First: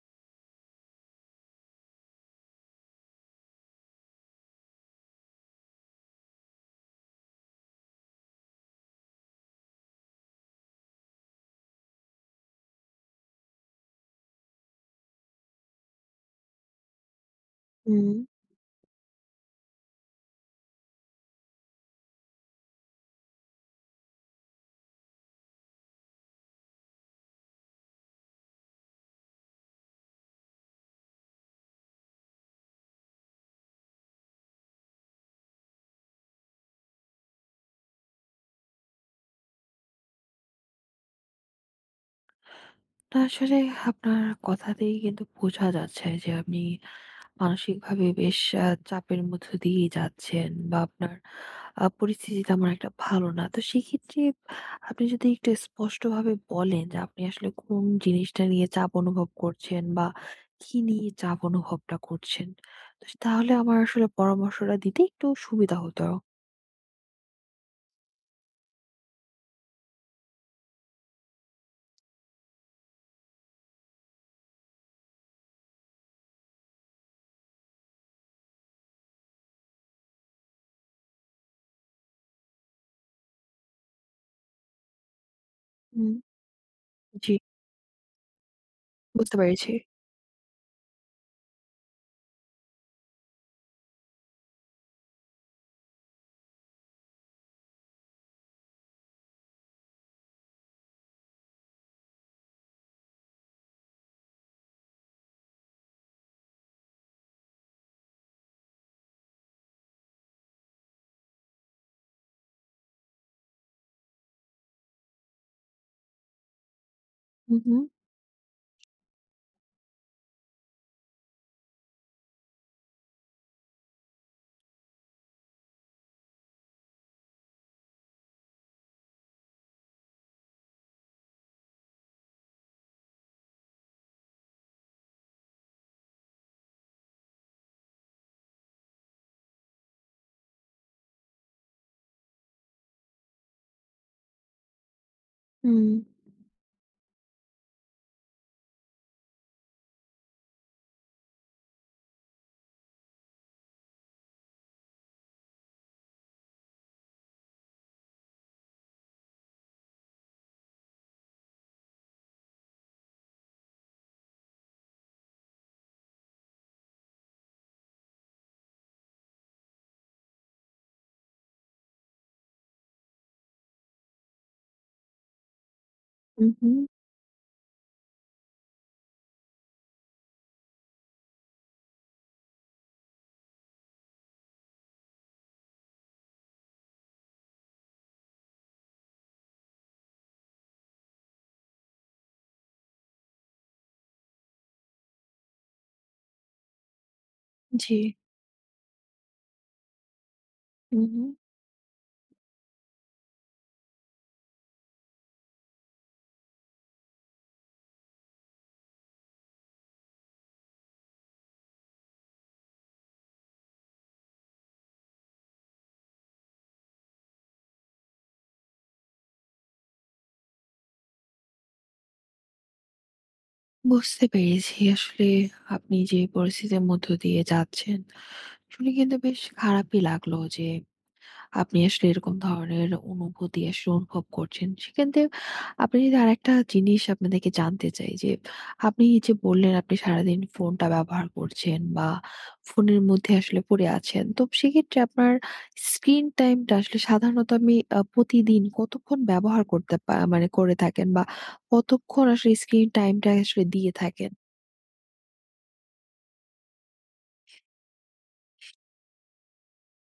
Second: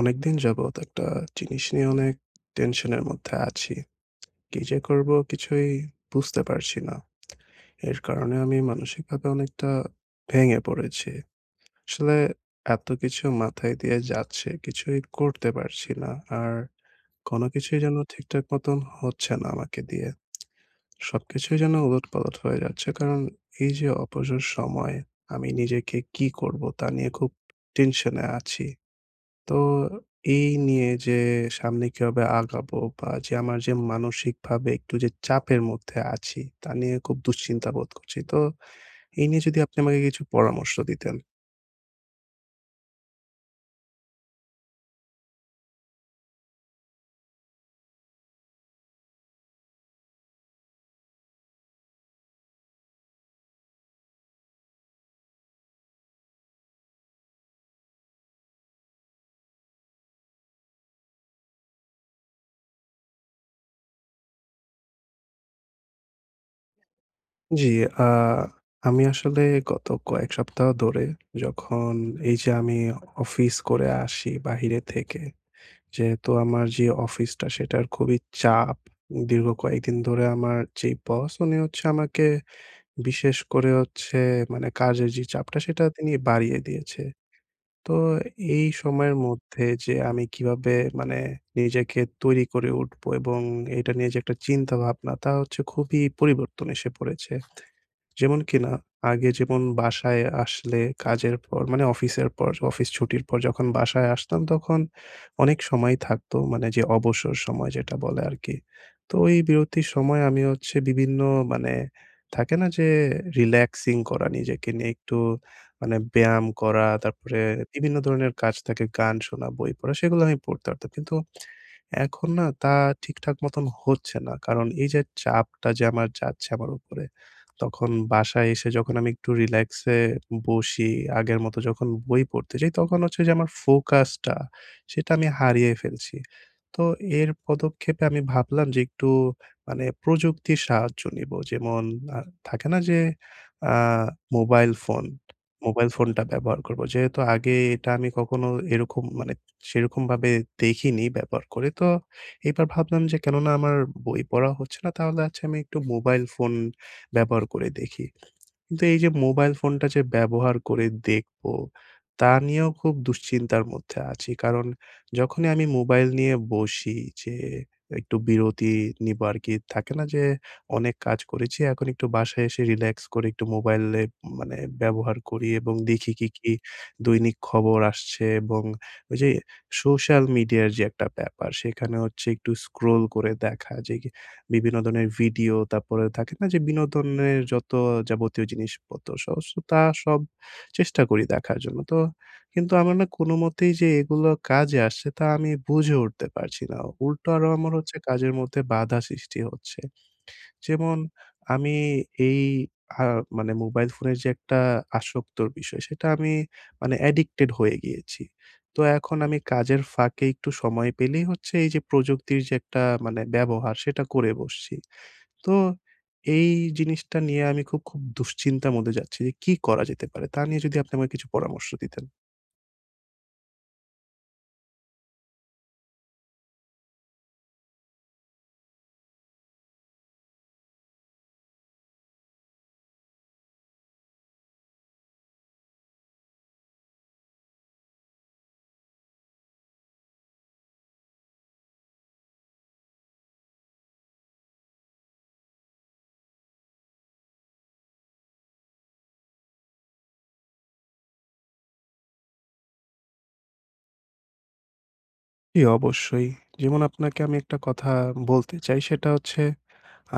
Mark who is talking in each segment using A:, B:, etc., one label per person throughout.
A: অনেকদিন যাবৎ একটা জিনিস নিয়ে অনেক টেনশনের মধ্যে আছি। কি যে করবো কিছুই বুঝতে পারছি না। এর কারণে আমি মানসিকভাবে অনেকটা ভেঙে পড়েছি। আসলে এত কিছু মাথায় দিয়ে যাচ্ছে, কিছুই করতে পারছি না। আর কোনো কিছুই যেন
B: হুম।
A: ঠিকঠাক মতন হচ্ছে না আমাকে দিয়ে। সবকিছুই যেন উলটপালট হয়ে যাচ্ছে। কারণ এই যে অবসর সময় আমি নিজেকে কি করবো তা নিয়ে খুব টেনশনে আছি। তো এই নিয়ে যে সামনে কিভাবে আগাবো বা যে আমার যে মানসিকভাবে একটু যে চাপের মধ্যে আছি তা নিয়ে খুব দুশ্চিন্তা বোধ করছি। তো এই নিয়ে যদি আপনি আমাকে কিছু পরামর্শ দিতেন।
B: না আসলে আপনার কথাতেই কিন্তু বোঝা যাচ্ছে যে আপনি মানসিকভাবে বেশ চাপের মধ্য দিয়েই যাচ্ছেন বা আপনার পরিস্থিতি তেমন একটা ভালো না। তো সেক্ষেত্রে আপনি যদি একটু স্পষ্টভাবে বলেন যে আপনি আসলে কোন জিনিসটা নিয়ে চাপ অনুভব করছেন বা কি নিয়ে চাপ অনুভবটা করছেন? তো তাহলে আমার আসলে পরামর্শটা দিতে একটু সুবিধা হতো।
A: জি, আ আমি আসলে গত কয়েক সপ্তাহ ধরে যখন এই যে আমি অফিস করে আসি বাহিরে থেকে, যেহেতু আমার যে অফিসটা সেটার খুবই চাপ। দীর্ঘ কয়েকদিন ধরে আমার যেই বস উনি হচ্ছে আমাকে বিশেষ করে হচ্ছে মানে কাজের যে চাপটা সেটা তিনি
B: হুম,
A: বাড়িয়ে দিয়েছে।
B: জি,
A: তো এই সময়ের
B: বুঝতে
A: মধ্যে
B: পেরেছি।
A: যে আমি কিভাবে মানে নিজেকে তৈরি করে উঠবো এবং এটা নিয়ে যে একটা চিন্তা ভাবনা তা হচ্ছে খুবই পরিবর্তন এসে পড়েছে। যেমন কিনা আগে যেমন বাসায় আসলে কাজের পর মানে অফিসের পর, অফিস ছুটির পর যখন বাসায় আসতাম তখন অনেক সময় থাকতো মানে যে অবসর সময় যেটা বলে আরকি। তো ওই বিরতির সময় আমি হচ্ছে বিভিন্ন মানে থাকে না যে রিল্যাক্সিং করা নিজেকে নিয়ে একটু মানে ব্যায়াম করা, তারপরে
B: হুম, হুম,
A: বিভিন্ন ধরনের কাজ থাকে গান শোনা, বই পড়া সেগুলো আমি পড়তে পারতাম। কিন্তু এখন না তা ঠিকঠাক মতন হচ্ছে না। কারণ এই যে চাপটা যে আমার যাচ্ছে আমার উপরে তখন বাসায় এসে যখন আমি একটু রিল্যাক্সে বসি, আগের মতো যখন বই পড়তে যাই, তখন হচ্ছে যে আমার ফোকাসটা, সেটা আমি হারিয়ে ফেলছি। তো এর পদক্ষেপে আমি ভাবলাম যে একটু মানে প্রযুক্তির সাহায্য নিবো। যেমন আ থাকে না যে আ মোবাইল ফোন,
B: হুম,
A: মোবাইল ফোনটা ব্যবহার করব। যেহেতু আগে এটা আমি কখনো এরকম মানে সেরকমভাবে দেখিনি ব্যবহার করে। তো এবার ভাবলাম যে কেননা আমার বই পড়া হচ্ছে না, তাহলে আচ্ছা আমি একটু মোবাইল ফোন ব্যবহার করে দেখি। কিন্তু এই যে মোবাইল ফোনটা যে ব্যবহার করে দেখবো, তা নিয়েও খুব দুশ্চিন্তার মধ্যে আছি। কারণ যখনই আমি মোবাইল নিয়ে বসি যে একটু বিরতি নিবো আরকি। থাকে না যে অনেক কাজ করেছি, এখন একটু বাসায় এসে রিল্যাক্স করে একটু মোবাইলে মানে ব্যবহার করি এবং দেখি কি,
B: হুম,
A: কি
B: হুম,
A: দৈনিক খবর আসছে এবং ওই যে সোশ্যাল মিডিয়ার যে একটা ব্যাপার, সেখানে হচ্ছে একটু স্ক্রল করে দেখা যে বিভিন্ন ধরনের ভিডিও, তারপরে থাকে না যে বিনোদনের যত যাবতীয় জিনিসপত্র তা সব চেষ্টা করি দেখার জন্য। তো কিন্তু আমার না কোনোমতেই যে এগুলো কাজে আসছে তা আমি বুঝে উঠতে পারছি না। উল্টো আরো আমার
B: জি,
A: হচ্ছে কাজের মধ্যে বাধা সৃষ্টি হচ্ছে। যেমন
B: হুম, হুম।
A: আমি এই আ মানে মোবাইল ফোনের যে একটা আসক্তর বিষয় সেটা আমি মানে অ্যাডিক্টেড হয়ে গিয়েছি। তো এখন আমি কাজের ফাঁকে একটু সময় পেলেই হচ্ছে এই যে প্রযুক্তির যে একটা মানে ব্যবহার সেটা করে বসছি। তো এই জিনিসটা নিয়ে আমি খুব, খুব দুশ্চিন্তার মধ্যে যাচ্ছি যে কি করা যেতে পারে? তা নিয়ে যদি আপনি আমাকে কিছু পরামর্শ দিতেন।
B: বুঝতে পেরেছি আসলে আপনি যে পরিস্থিতির মধ্য দিয়ে যাচ্ছেন শুনে কিন্তু বেশ খারাপই লাগলো যে আপনি আসলে এরকম ধরনের অনুভূতি আসলে অনুভব করছেন সেক্ষেত্রে আপনি যদি আর একটা জিনিস আপনাদেরকে জানতে চাই যে আপনি যে বললেন আপনি সারাদিন ফোনটা ব্যবহার করছেন বা ফোনের মধ্যে আসলে পড়ে আছেন তো সেক্ষেত্রে আপনার স্ক্রিন টাইমটা আসলে সাধারণত আমি প্রতিদিন কতক্ষণ ব্যবহার করতে মানে করে থাকেন বা কতক্ষণ আসলে স্ক্রিন টাইমটা আসলে দিয়ে থাকেন।
A: জি, অবশ্যই। যেমন আপনাকে আমি একটা কথা বলতে চাই সেটা হচ্ছে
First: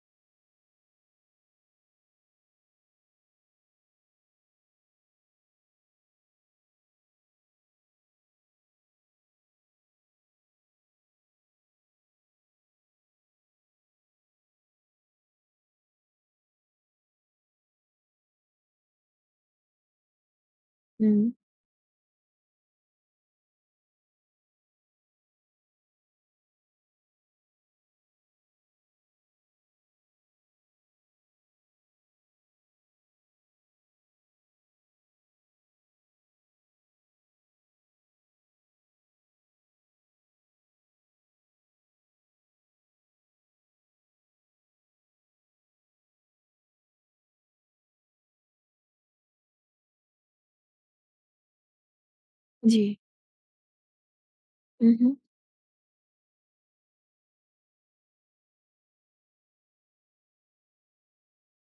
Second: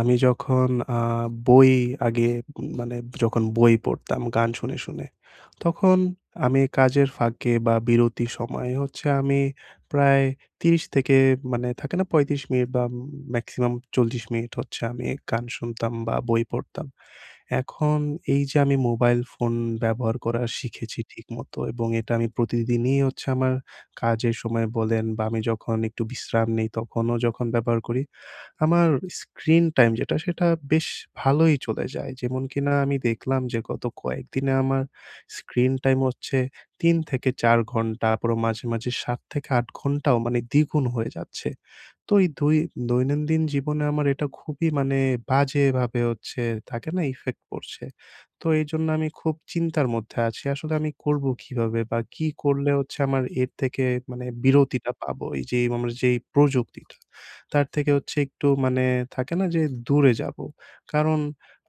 A: আমি যখন আ বই আগে মানে যখন বই পড়তাম গান শুনে, শুনে তখন আমি কাজের ফাঁকে বা বিরতির সময়ে হচ্ছে আমি প্রায় ৩০ থেকে মানে থাকে না ৩৫ মিনিট বা ম্যাক্সিমাম ৪০ মিনিট হচ্ছে আমি গান শুনতাম বা বই পড়তাম। এখন এই যে আমি মোবাইল ফোন ব্যবহার করা শিখেছি
B: হুম,
A: ঠিকমতো এবং এটা আমি প্রতিদিনই হচ্ছে আমার কাজের সময় বলেন বা আমি যখন একটু বিশ্রাম নেই তখনও যখন ব্যবহার করি, আমার স্ক্রিন টাইম যেটা সেটা বেশ ভালোই চলে যায়। যেমন কিনা আমি দেখলাম যে গত কয়েকদিনে আমার স্ক্রিন টাইম হচ্ছে ৩ থেকে ৪ ঘন্টা, আবারও মাঝে, মাঝে ৭ থেকে ৮ ঘন্টাও মানে দ্বিগুণ হয়ে যাচ্ছে। তো এই দুই দৈনন্দিন জীবনে আমার এটা খুবই মানে বাজেভাবে হচ্ছে থাকে না ইফেক্ট পড়ছে। তো এইজন্য আমি খুব চিন্তার মধ্যে আছি। আসলে আমি করব কিভাবে বা কি করলে
B: জি।
A: হচ্ছে আমার এর থেকে মানে বিরতিটা
B: উহু,
A: পাবো? এই যে আমার যেই প্রযুক্তিটা তার থেকে হচ্ছে একটু মানে থাকে না যে দূরে যাবো। কারণ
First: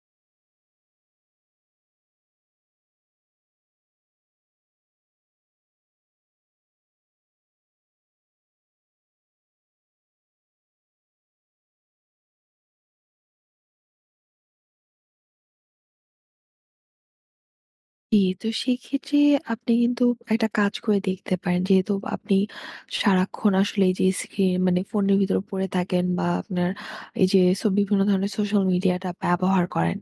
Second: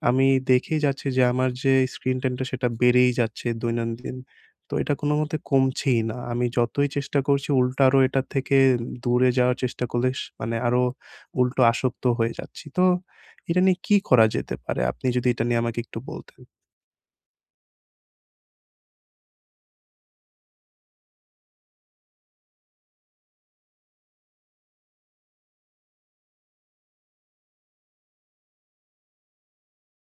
A: আমি দেখেই যাচ্ছি যে আমার যে স্ক্রিন টাইমটা সেটা বেড়েই যাচ্ছে দৈনন্দিন। তো এটা কোনোমতে কমছেই না। আমি যতই চেষ্টা করছি উল্টো আরো এটা থেকে দূরে যাওয়ার চেষ্টা করলে মানে আরো উল্টো আসক্ত হয়ে যাচ্ছি। তো এটা নিয়ে কি করা যেতে পারে? আপনি যদি এটা নিয়ে আমাকে একটু বলতেন।
B: জি, তো সেক্ষেত্রে আপনি কিন্তু একটা কাজ করে দেখতে পারেন। যেহেতু আপনি সারাক্ষণ আসলে এই যে স্ক্রিন মানে ফোনের ভিতরে পড়ে থাকেন বা আপনার এই যে বিভিন্ন ধরনের সোশ্যাল মিডিয়াটা ব্যবহার করেন।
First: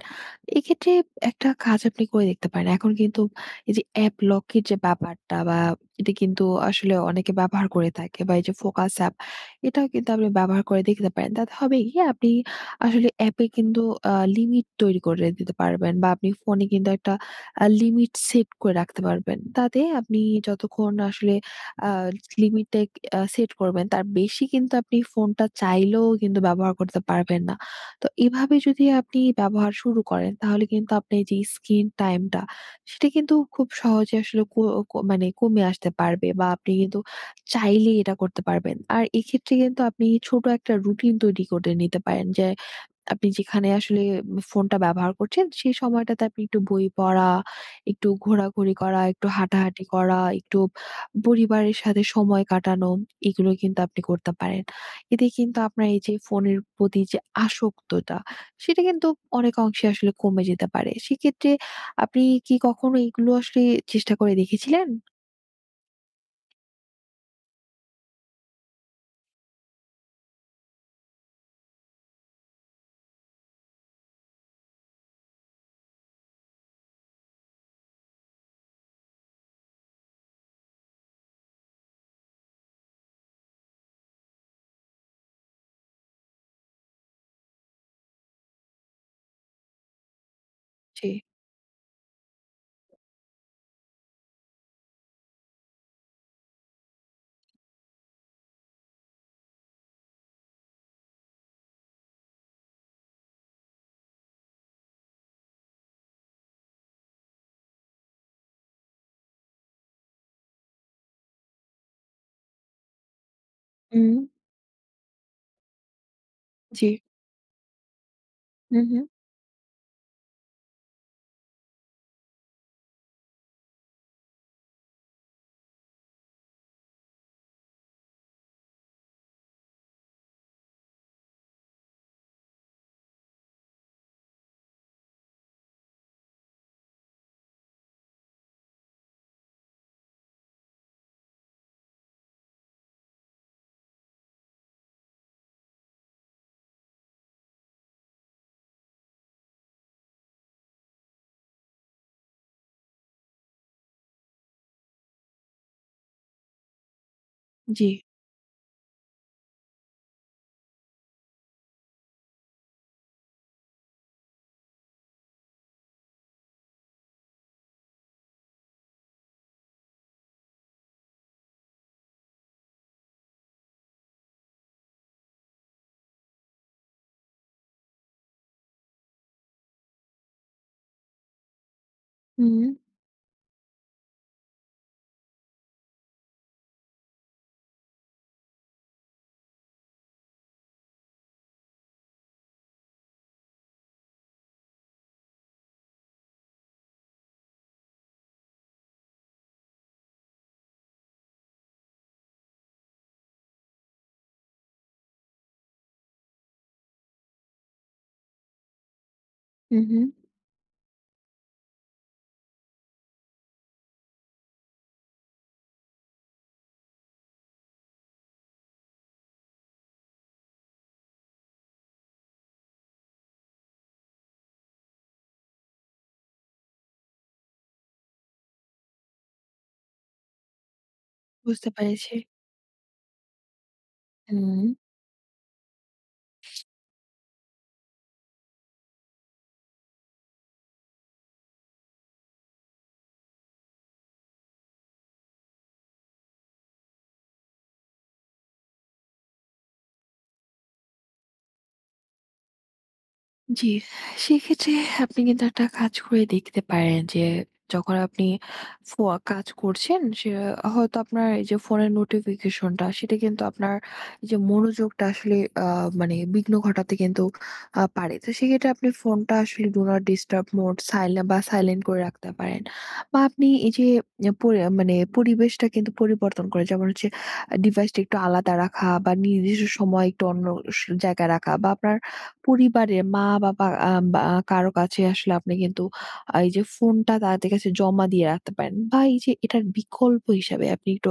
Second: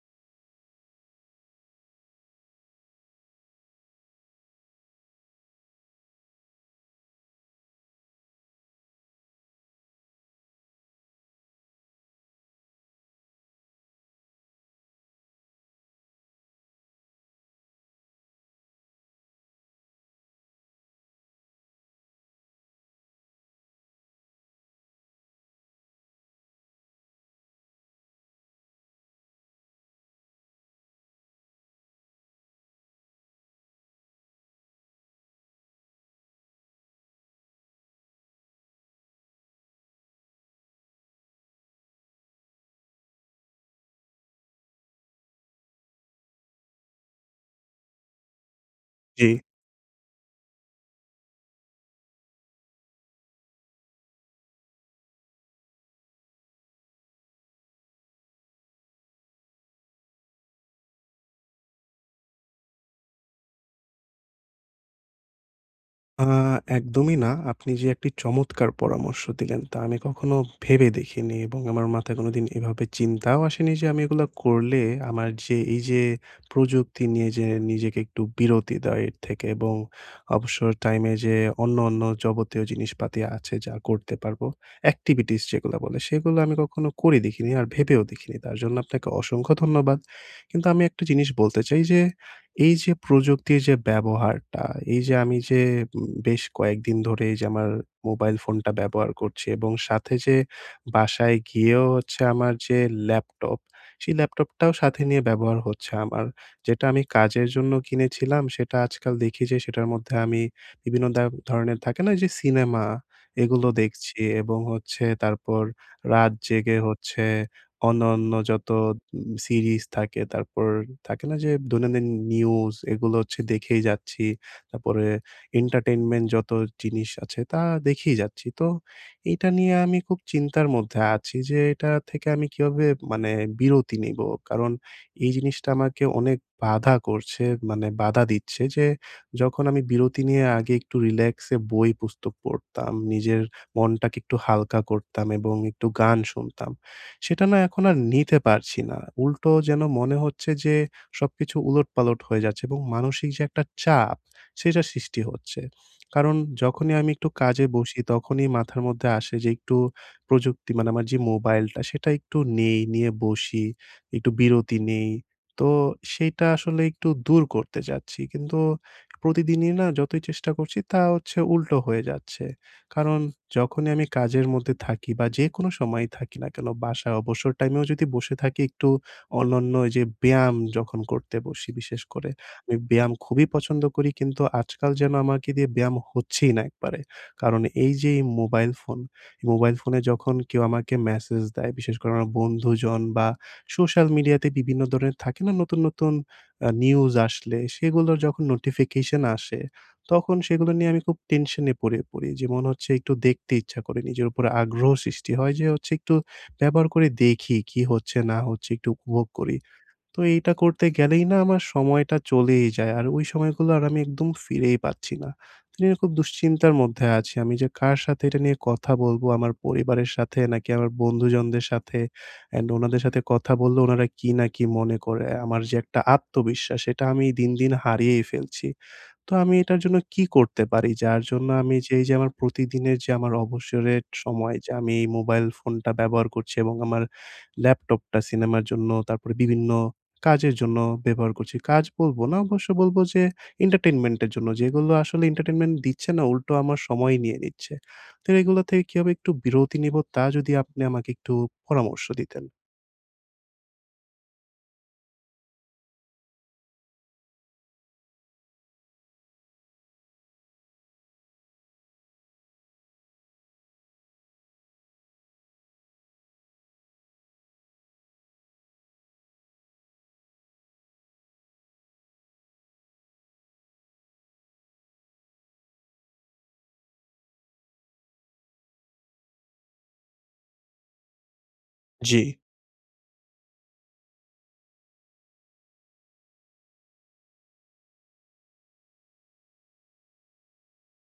B: এক্ষেত্রে একটা কাজ আপনি করে দেখতে পারেন। এখন কিন্তু এই যে অ্যাপ লকের যে ব্যাপারটা বা এটা কিন্তু আসলে অনেকে ব্যবহার করে থাকে বা এই যে ফোকাস অ্যাপ এটাও কিন্তু আপনি ব্যবহার করে দেখতে পারেন। তাতে হবে কি আপনি আসলে অ্যাপে কিন্তু লিমিট তৈরি করে দিতে পারবেন বা আপনি ফোনে কিন্তু একটা লিমিট সেট করে রাখতে পারবেন। তাতে আপনি যতক্ষণ আসলে আ লিমিটটা সেট করবেন, তার বেশি কিন্তু আপনি ফোনটা চাইলেও কিন্তু ব্যবহার করতে পারবেন না। তো এভাবে যদি আপনি ব্যবহার শুরু করেন, তাহলে কিন্তু আপনার যে স্ক্রিন টাইমটা, সেটা কিন্তু খুব সহজে আসলে কো কো মানে কমে আসতে পারবে বা আপনি কিন্তু চাইলেই এটা করতে পারবেন। আর এক্ষেত্রে কিন্তু আপনি ছোট একটা রুটিন তৈরি করে নিতে পারেন যে আপনি যেখানে আসলে ফোনটা ব্যবহার করছেন, সেই সময়টাতে আপনি একটু বই পড়া, একটু ঘোরাঘুরি করা, একটু
A: জি।
B: হাঁটাহাঁটি করা, একটু পরিবারের সাথে সময় কাটানো, এগুলো কিন্তু আপনি করতে পারেন। এতে কিন্তু আপনার এই যে ফোনের প্রতি যে আসক্তটা, সেটা কিন্তু অনেক অংশে আসলে কমে যেতে পারে। সেক্ষেত্রে আপনি কি কখনো এগুলো আসলে চেষ্টা করে দেখেছিলেন?
A: আ একদমই না। আপনি যে একটি চমৎকার পরামর্শ দিলেন তা আমি কখনো ভেবে দেখিনি এবং আমার মাথায় কোনোদিন এভাবে চিন্তাও আসেনি যে আমি এগুলা করলে আমার যে এই যে প্রযুক্তি নিয়ে যে নিজেকে একটু বিরতি দেওয়া এর থেকে এবং অবসর টাইমে যে অন্য, অন্য যাবতীয় জিনিসপাতি আছে যা করতে পারবো, activities যেগুলা বলে সেগুলো আমি কখনো করে দেখিনি আর ভেবেও দেখিনি। তার জন্য আপনাকে অসংখ্য ধন্যবাদ। কিন্তু আমি একটা
B: জি।
A: জিনিস বলতে চাই যে, এই যে প্রযুক্তির যে ব্যবহারটা, এই যে আমি যে বেশ কয়েকদিন ধরে এই যে আমার মোবাইল ফোনটা ব্যবহার করছি এবং সাথে যে বাসায় গিয়েও হচ্ছে আমার যে ল্যাপটপ, সেই ল্যাপটপটাও সাথে নিয়ে ব্যবহার হচ্ছে আমার। যেটা আমি কাজের জন্য কিনেছিলাম সেটা আজকাল দেখি যে সেটার মধ্যে আমি বিভিন্ন ধরনের থাকে না যে সিনেমা, এগুলো
B: হুম,
A: দেখছি এবং হচ্ছে তারপর রাত জেগে
B: জি।
A: হচ্ছে অন্যান্য যত
B: হু, হু।
A: সিরিজ থাকে তারপর থাকে না যে দৈনন্দিন নিউজ এগুলো হচ্ছে দেখেই যাচ্ছি। তারপরে entertainment যত জিনিস আছে তা দেখেই যাচ্ছি। তো এইটা নিয়ে আমি খুব চিন্তার মধ্যে আছি যে এটা থেকে আমি কিভাবে মানে বিরতি নিবো? কারণ এই জিনিসটা আমাকে অনেক বাধা করছে মানে বাধা দিচ্ছে যে যখন আমি বিরতি নিয়ে আগে একটু রিল্যাক্স এ বই পুস্তক পড়তাম, নিজের মনটাকে একটু হালকা করতাম এবং একটু গান শুনতাম। সেটা না এখন আর নিতে পারছি না। উল্টো যেন মনে হচ্ছে যে সবকিছু উলটপালট হয়ে যাচ্ছে এবং মানসিক যে একটা চাপ সেটা সৃষ্টি হচ্ছে। কারণ যখনই আমি একটু কাজে
B: জি।
A: বসি তখনই মাথার মধ্যে আসে যে একটু প্রযুক্তি মানে আমার যে মোবাইলটা সেটা একটু নেই, নিয়ে বসি, একটু বিরতি নেই। তো সেইটা আসলে একটু দূর করতে চাচ্ছি। কিন্তু প্রতিদিনই না যতই চেষ্টা করছি তা হচ্ছে উল্টো হয়ে যাচ্ছে। কারণ যখনই আমি কাজের মধ্যে থাকি বা যেকোনো সময়ই থাকি না কেন বাসায় অবসর টাইমেও যদি বসে থাকি একটু অন্যান্য যে ব্যায়াম যখন করতে বসি বিশেষ করে
B: হুম,
A: আমি ব্যায়াম খুবই পছন্দ করি কিন্তু আজকাল যেন আমাকে দিয়ে ব্যায়াম হচ্ছেই না একবারে। কারণ এই যে এই মোবাইল ফোন, এই মোবাইল ফোনে যখন কেউ আমাকে মেসেজ দেয়, বিশেষ করে আমার বন্ধুজন বা সোশ্যাল মিডিয়াতে বিভিন্ন ধরনের থাকে না নতুন, নতুন নিউজ আসলে সেগুলোর যখন নোটিফিকেশন আসে, তখন সেগুলো নিয়ে আমি খুব টেনশনে পড়ি। যে মনে হচ্ছে একটু দেখতে ইচ্ছা করে, নিজের উপরে আগ্রহ সৃষ্টি হয় যে হচ্ছে একটু ব্যবহার করে দেখি কি হচ্ছে না হচ্ছে একটু উপভোগ করি।
B: হু, হু।
A: তো এইটা করতে গেলেই না আমার সময়টা চলেই যায়। আর ওই সময়গুলো আর আমি একদম ফিরেই পাচ্ছি না। এটা নিয়ে খুব দুশ্চিন্তার মধ্যে আছি। আমি যে কার সাথে এটা নিয়ে কথা বলবো, আমার পরিবারের সাথে নাকি আমার বন্ধুজনদের সাথে? অ্যান্ড ওনাদের সাথে কথা বললে ওনারা কি না কি মনে করে? আমার যে একটা আত্মবিশ্বাস, এটা আমি দিন, দিন হারিয়েই ফেলছি। তো আমি এটার জন্য কি করতে পারি? যার জন্য
B: বুঝতে
A: আমি যে এই যে
B: পেরেছি।
A: আমার প্রতিদিনের যে আমার অবসরের সময়
B: হুম।
A: যে আমি এই মোবাইল ফোনটা ব্যবহার করছি এবং আমার ল্যাপটপটা সিনেমার জন্য, তারপরে বিভিন্ন কাজের জন্য ব্যবহার করছি। কাজ বলব না, অবশ্য বলব যে entertainment এর জন্য। যেগুলো আসলে entertainment দিচ্ছে না, উল্টো আমার সময় নিয়ে নিচ্ছে। তো এগুলো থেকে কিভাবে একটু বিরতি নিব তা যদি আপনি আমাকে একটু পরামর্শ দিতেন।
B: জি, সেক্ষেত্রে আপনি কিন্তু একটা কাজ করে দেখতে পারেন যে যখন আপনি ফো কাজ করছেন সে হয়তো আপনার এই যে ফোনের নোটিফিকেশনটা সেটা কিন্তু আপনার এই যে মনোযোগটা আসলে মানে বিঘ্ন ঘটাতে কিন্তু পারে তো সেক্ষেত্রে আপনি ফোনটা আসলে do not disturb mode silent বা সাইলেন্ট করে রাখতে পারেন বা আপনি এই যে মানে পরিবেশটা কিন্তু পরিবর্তন করে যেমন হচ্ছে ডিভাইসটা একটু আলাদা রাখা বা নির্দিষ্ট সময় একটু অন্য জায়গায় রাখা বা আপনার
A: জি।
B: পরিবারের মা-বাবা বা কারো কাছে আসলে আপনি কিন্তু এই যে ফোনটা তাদের কাছে জমা দিয়ে রাখতে পারেন বা এই যে এটার বিকল্প হিসাবে আপনি একটু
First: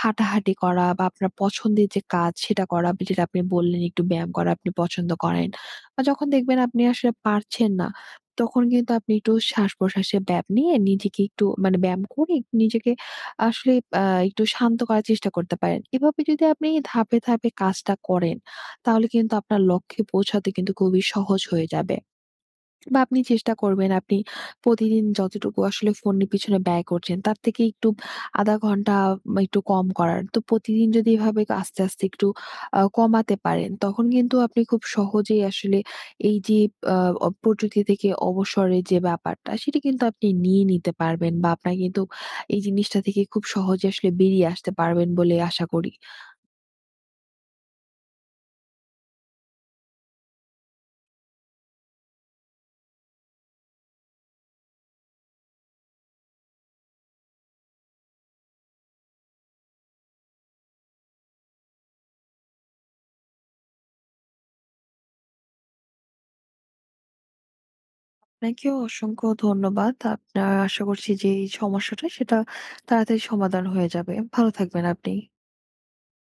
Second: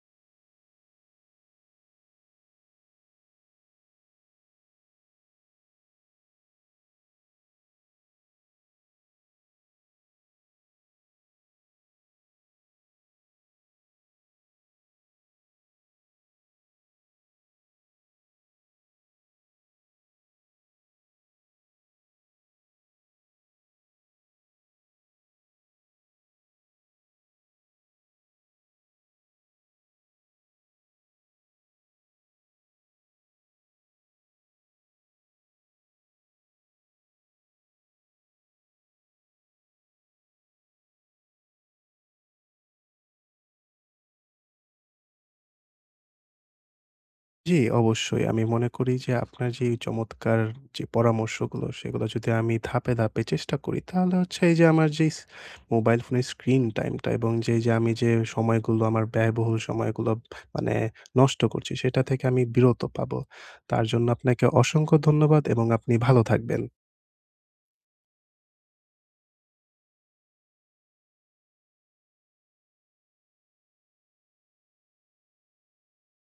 B: হাঁটাহাঁটি করা বা আপনার পছন্দের যে কাজ সেটা করা। যেটা আপনি বললেন একটু ব্যায়াম করা আপনি পছন্দ করেন। বা যখন দেখবেন আপনি আসলে পারছেন না, তখন কিন্তু আপনি একটু শ্বাস-প্রশ্বাসের ব্যায়াম নিয়ে নিজেকে একটু মানে ব্যায়াম করে একটু নিজেকে আসলে একটু শান্ত করার চেষ্টা করতে পারেন। এভাবে যদি আপনি ধাপে, ধাপে কাজটা করেন তাহলে কিন্তু আপনার লক্ষ্যে পৌঁছাতে কিন্তু খুবই সহজ হয়ে যাবে। বা আপনি চেষ্টা করবেন আপনি প্রতিদিন যতটুকু আসলে ফোনের পিছনে ব্যয় করছেন তার থেকে একটু ০.৫ ঘন্টা বা একটু কম করার। তো প্রতিদিন যদি এভাবে আস্তে, আস্তে একটু কমাতে পারেন তখন কিন্তু আপনি খুব সহজেই আসলে এই যে আ অ প্রযুক্তি থেকে অবসরের যে ব্যাপারটা সেটা কিন্তু আপনি নিয়ে নিতে পারবেন বা আপনার কিন্তু এই জিনিসটা থেকে খুব সহজে আসলে বেরিয়ে আসতে পারবেন বলে আশা করি।
A: জি, অবশ্যই। আমি মনে করি যে আপনার যে এই চমৎকার যে পরামর্শগুলো সেগুলো যদি আমি ধাপে, ধাপে চেষ্টা করি তাহলে হচ্ছে এই যে আমার যেই মোবাইল ফোনের স্ক্রিন টাইমটা এবং যে, যে আমি যে সময়গুলো আমার ব্যয়বহুল সময়গুলো মানে নষ্ট করছি সেটা থেকে আমি বিরত পাবো। তার জন্য আপনাকে অসংখ্য ধন্যবাদ এবং আপনি ভালো থাকবেন।
B: আপনাকেও অসংখ্য ধন্যবাদ। আপনার আশা করছি যে এই সমস্যাটা সেটা তাড়াতাড়ি সমাধান হয়ে যাবে। ভালো থাকবেন আপনি।